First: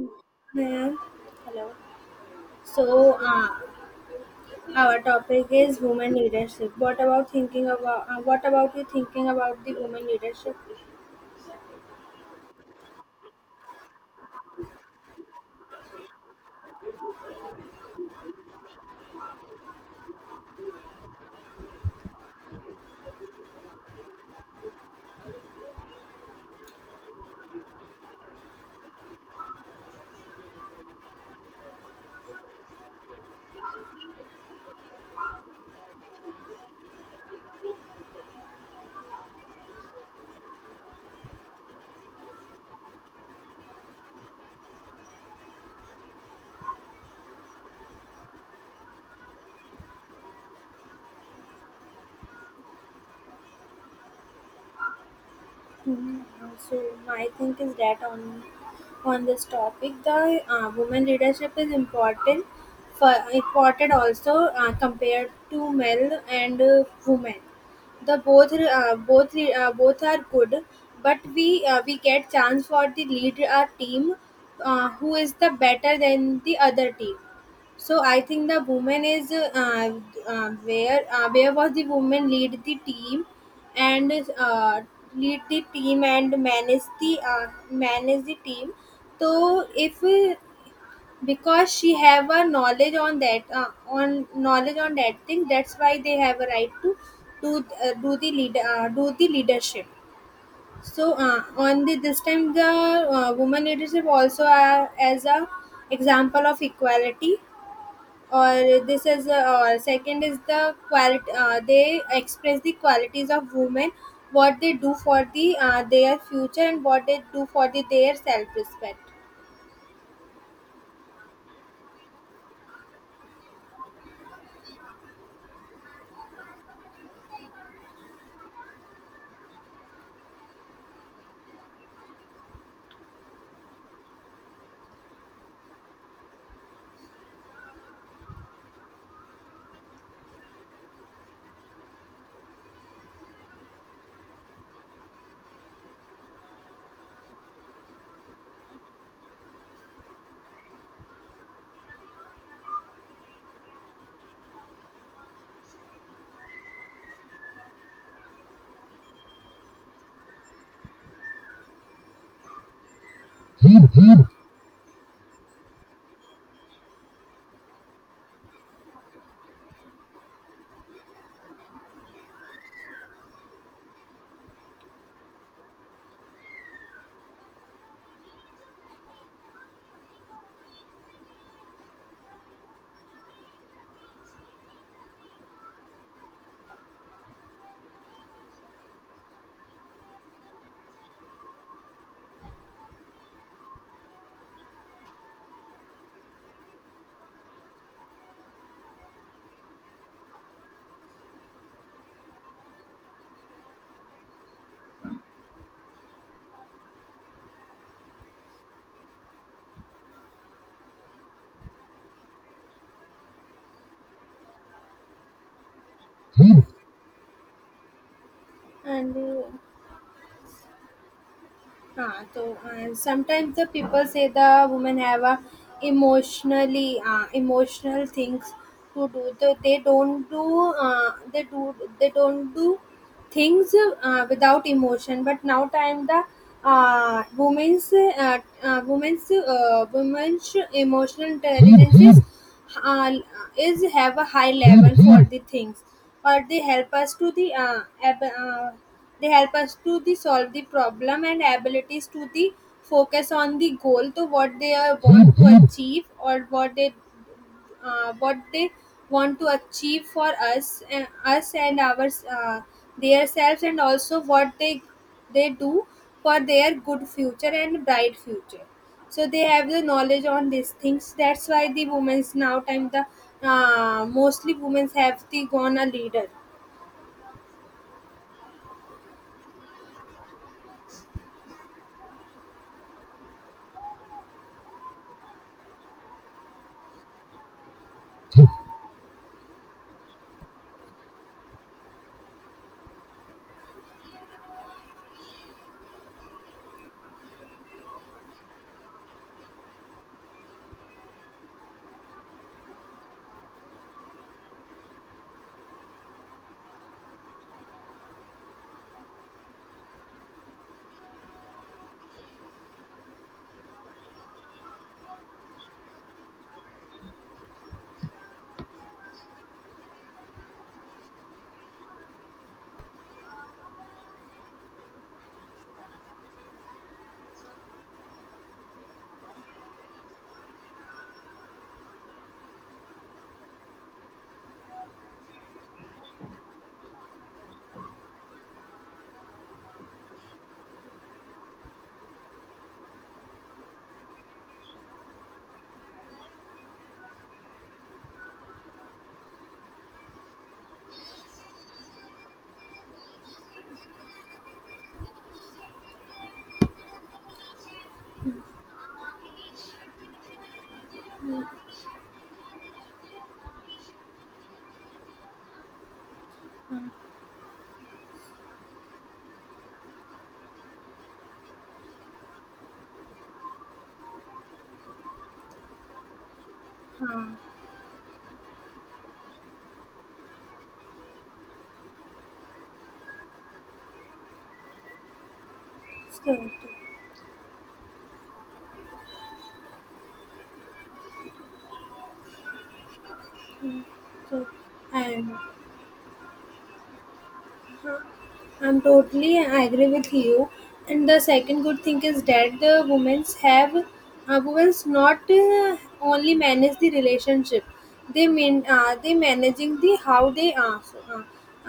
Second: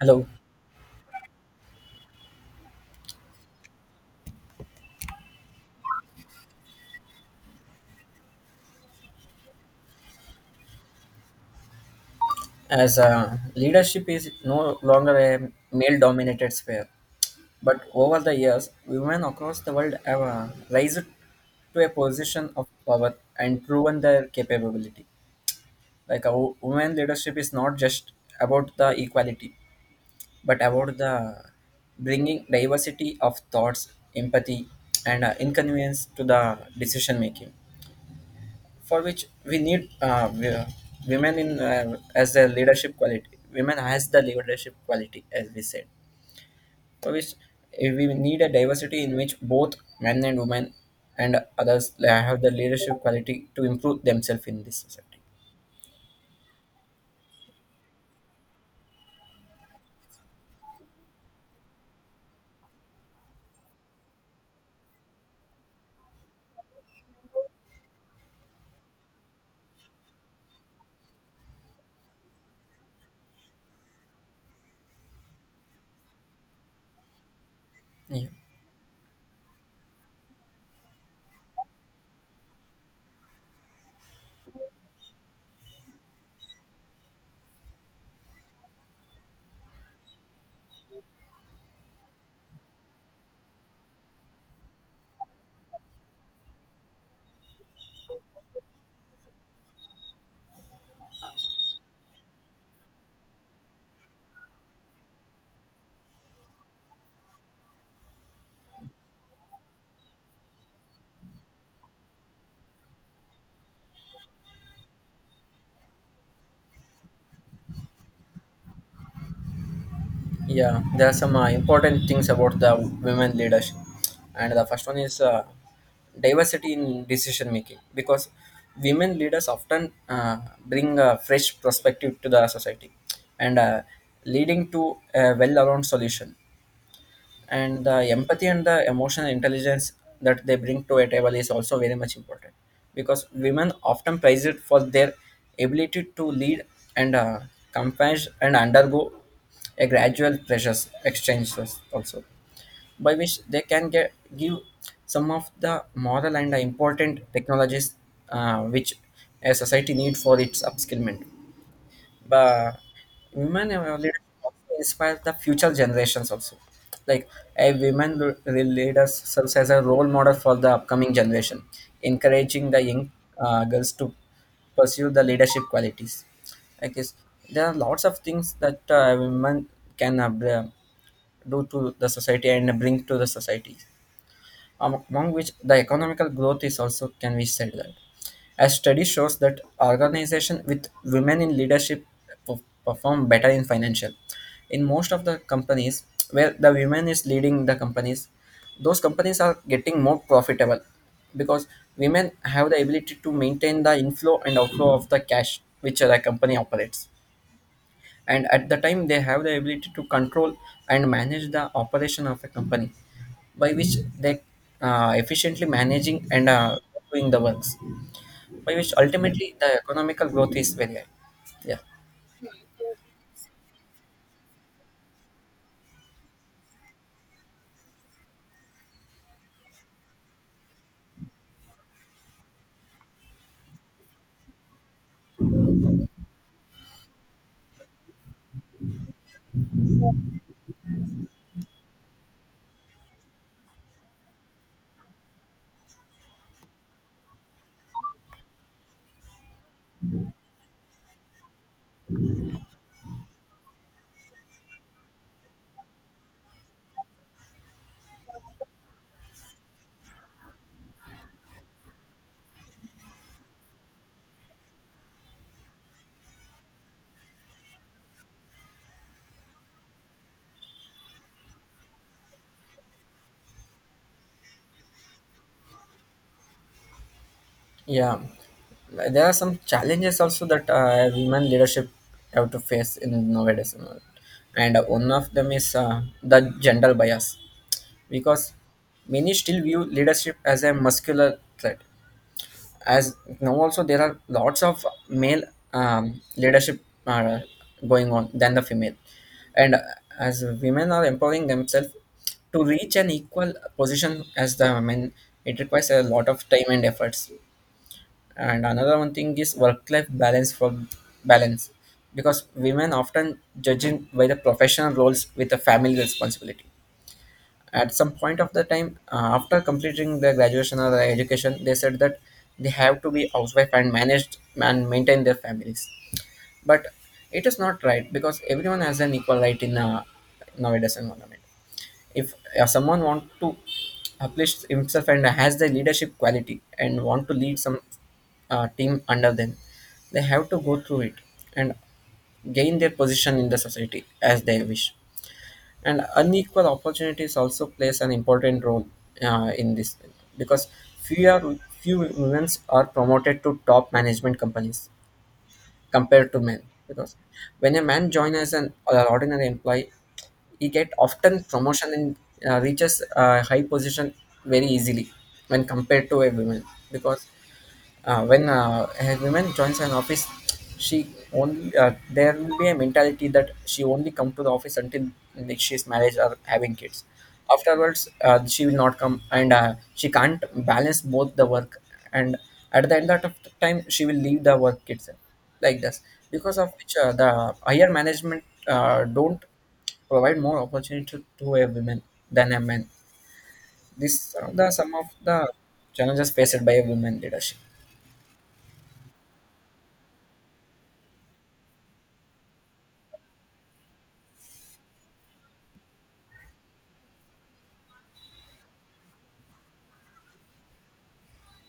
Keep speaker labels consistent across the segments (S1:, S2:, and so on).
S1: Hello.
S2: Yeah. Hello. So, our topic is women leadership. What about thinking about? What about you thinking about the women leadership?
S1: As leadership is no longer a male dominated sphere, but over the years, women across the world have raised to a position of power and proven their capability. Like women leadership is not just about the equality, but about the bringing diversity of thoughts, empathy, and inconvenience to the decision making, for which we need women in as a leadership quality. Women has the leadership quality, as we said, for which we need a diversity in which both men and women and others have the leadership quality to improve themselves in this society.
S2: Mhm. So my think is that on this topic, the women leadership is important for important also, compared to male and women. The both both are good, but we get chance for the lead our team, who is the better than the other team. So I
S1: Yeah.
S2: think the woman is where was the woman lead the team and uh, lead the team and manage the team. So if because she have a knowledge on that, on knowledge on that thing, that's why they have a right to do the leadership. So on the this time the woman leadership also, as a example of equality, or this is or second is the quality, they express the qualities of women, what they do for the their future and what they do for the their self respect,
S1: Yeah, there are some important things about the women leadership, and the first one is diversity in decision making, because women leaders often bring a fresh perspective to the society and leading to a well-rounded solution, and the empathy and the emotional intelligence that they bring to a table is also very much important because women often praise it for their ability to lead and compassion and undergo a gradual pressures exchanges also, by which they can get give some of the moral and important technologies which a society need for its upskillment. But women leaders also inspire the future generations also, like a women leaders serves as a role model for the upcoming generation, encouraging the young girls to pursue the leadership qualities. I guess there are lots of things that women can do to the society and bring to the society, among which the economical growth is also can be said that. As study shows that organization with women in leadership perform better in financial. In most of the companies where the women is leading the companies, those companies are getting more profitable because women have the ability to maintain the inflow and outflow of the cash which the company operates, and at the time they have the ability to control and manage the operation of a company, by which they efficiently managing and doing the works, by which
S2: and
S1: ultimately the economical growth is very high. Yeah.
S2: हाँ, sometimes the people say the women have a emotional things to do, so they don't do they don't do things without emotion. But now time the women's emotional intelligence is, uh, is have a high level for the things, or they help us to the solve the problem and abilities to the focus on the goal to what they are want to achieve, or what they want to achieve for us, and us and our, uh, their selves, and also what they do for their good future and bright future. So they have the knowledge on these things, that's why the women's now time the mostly women's have the gone a leader,
S1: Yeah, there are some challenges also that women leadership have to face in nowadays, and one of them is the gender bias, because many still view leadership as a muscular threat, as now also there are lots of male leadership going on than the female, and as women are empowering themselves to reach an equal position as the men, it requires a lot of time and efforts. And another one thing is work life balance for balance, because women often judging by the professional roles with the family responsibility. At some point of the time, after completing their graduation or their education, they said that they have to be housewife and managed and maintain their families. But it is not right, because everyone has an equal right in a nowadays environment. If someone want to uplift himself and has the leadership quality and want to lead some team under them, they have to go through it and gain their position in the society as they wish. And unequal opportunities also plays an important role in this, because fewer few women are promoted to top management companies compared to men, because when a man joins as an ordinary employee, he get often promotion and reaches a high position very easily when compared to a woman. Because when a woman joins an office, she only there will be a mentality that she only come to the office until, like, she's married or having kids.
S2: uh,
S1: Afterwards, she will not come and she can't balance both the work, and at the end of the time she will leave the work itself, like this,
S2: so,
S1: because of which the higher management don't provide more opportunity to a woman than a man. This
S2: so,
S1: are the some of
S2: and
S1: the challenges faced by a women leadership.
S2: I'm totally agree with you. And the second good thing is that the women's have women's not only manage the relationship, they mean they managing the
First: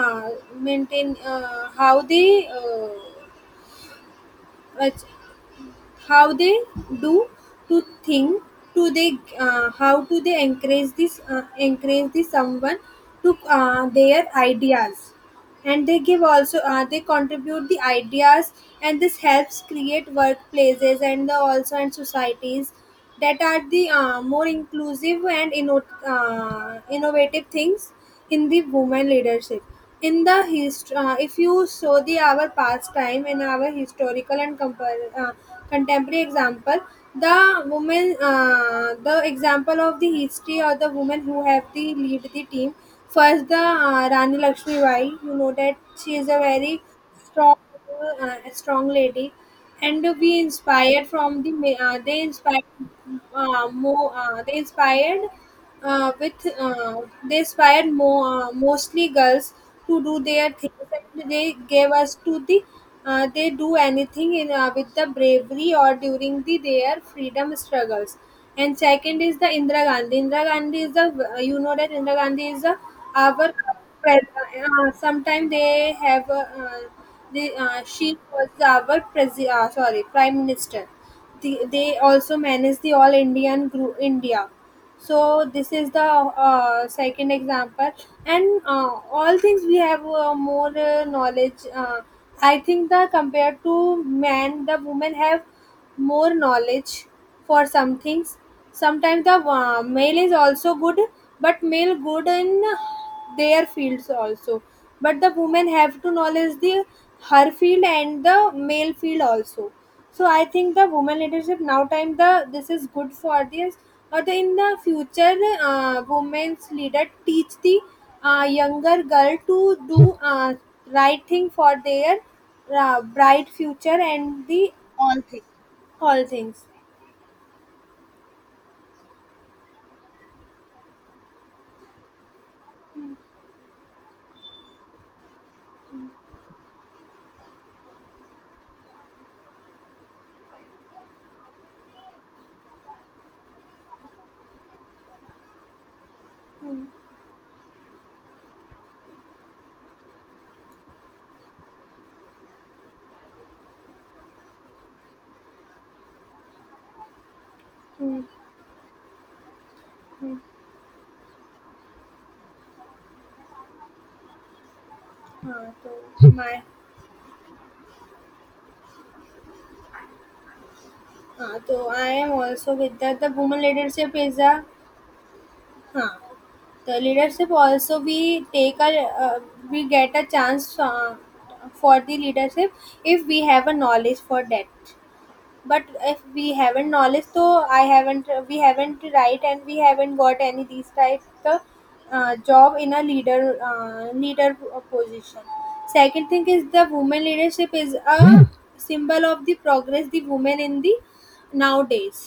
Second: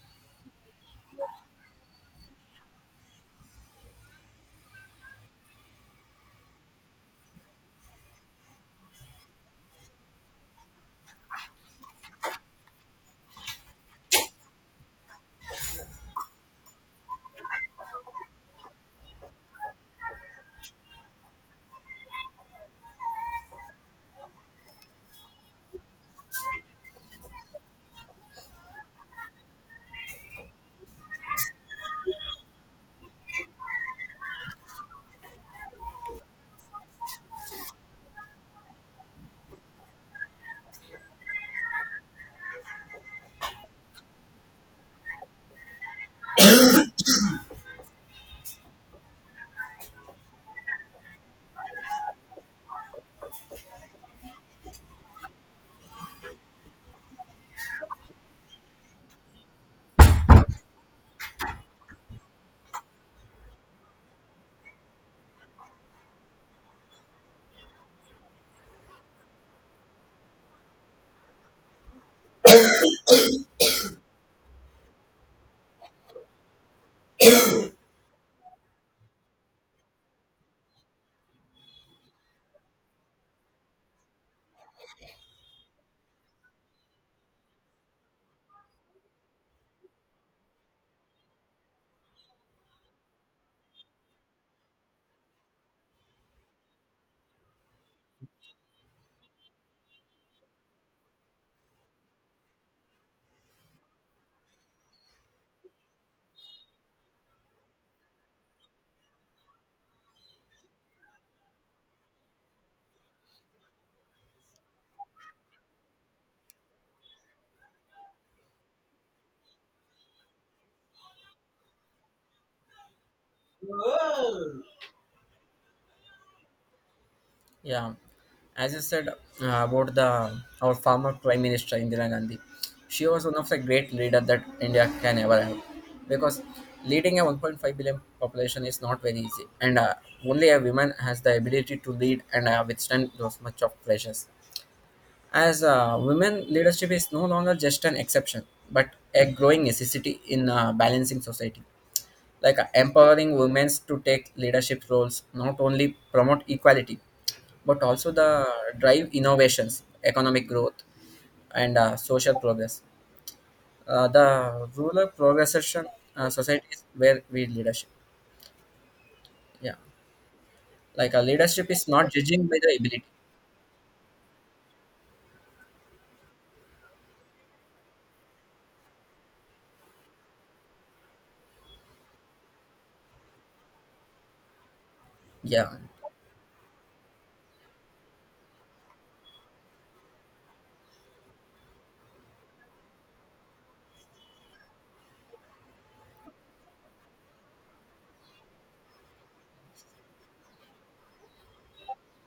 S2: uh, how ach- they do to think to they how do they encourage this, someone to their ideas, and they give also, they contribute the ideas, and this helps create workplaces and the also and societies that are the more inclusive and innovative things in the women leadership. In the if you saw the our past time in our historical and contemporary example, the woman, the example of the history or the woman who have the lead the team. First, the Rani Lakshmi Bai. You know that she is a very strong, strong lady, and we inspired from they inspired more. They inspired with they inspired mo- mostly girls to do their things, and they gave us to the they do anything in, with the bravery, or during the their freedom struggles. And second is the Indira Gandhi. Indira Gandhi is the you know that Indira Gandhi is the our sometimes they have the she was our presi- sorry prime minister. They also manage the all Indian group India. So this is the second example. And all things we have more knowledge. I think that compared to man the women have more knowledge for some things. Sometimes the male is also good, but male good in their fields also. But the women have to knowledge the her field and the male field also. So I think the women leadership now time the this is good for this or the in the future, women's leader teach the younger girl to do right thing for their bright future and the all things all things.
S1: Yeah, as you said about the our former Prime Minister Indira Gandhi, she was one of the great leader that India can ever have, because leading a 1.5 billion population is not very easy, and only a woman has the ability to lead and withstand those much of pressures. As women
S2: Hmm.
S1: leadership is no longer just an exception, but a growing necessity in balancing society, like empowering women to take leadership roles not only promote equality but also
S2: Hmm.
S1: the drive innovations economic growth and social progress, the rural
S2: हाँ,
S1: progression,
S2: तो
S1: society is where we leadership. Yeah, like a leadership is
S2: I
S1: not
S2: am
S1: judging by
S2: also
S1: the
S2: with
S1: ability.
S2: that the women leadership is a. Huh. The leadership also we take a uh, we get a chance for the leadership, if we have a knowledge for that.
S1: Yeah.
S2: But if we haven't knowledge, so I haven't we haven't right, and we haven't got any these types of job in a leader position. Second thing is the women leadership is a symbol of the progress, the women in the nowadays,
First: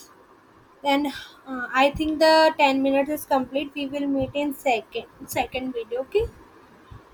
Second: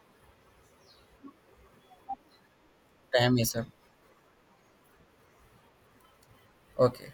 S2: then I think the 10 minutes is
S1: Time is up.
S2: complete. We will meet in second video. Okay.
S1: Okay.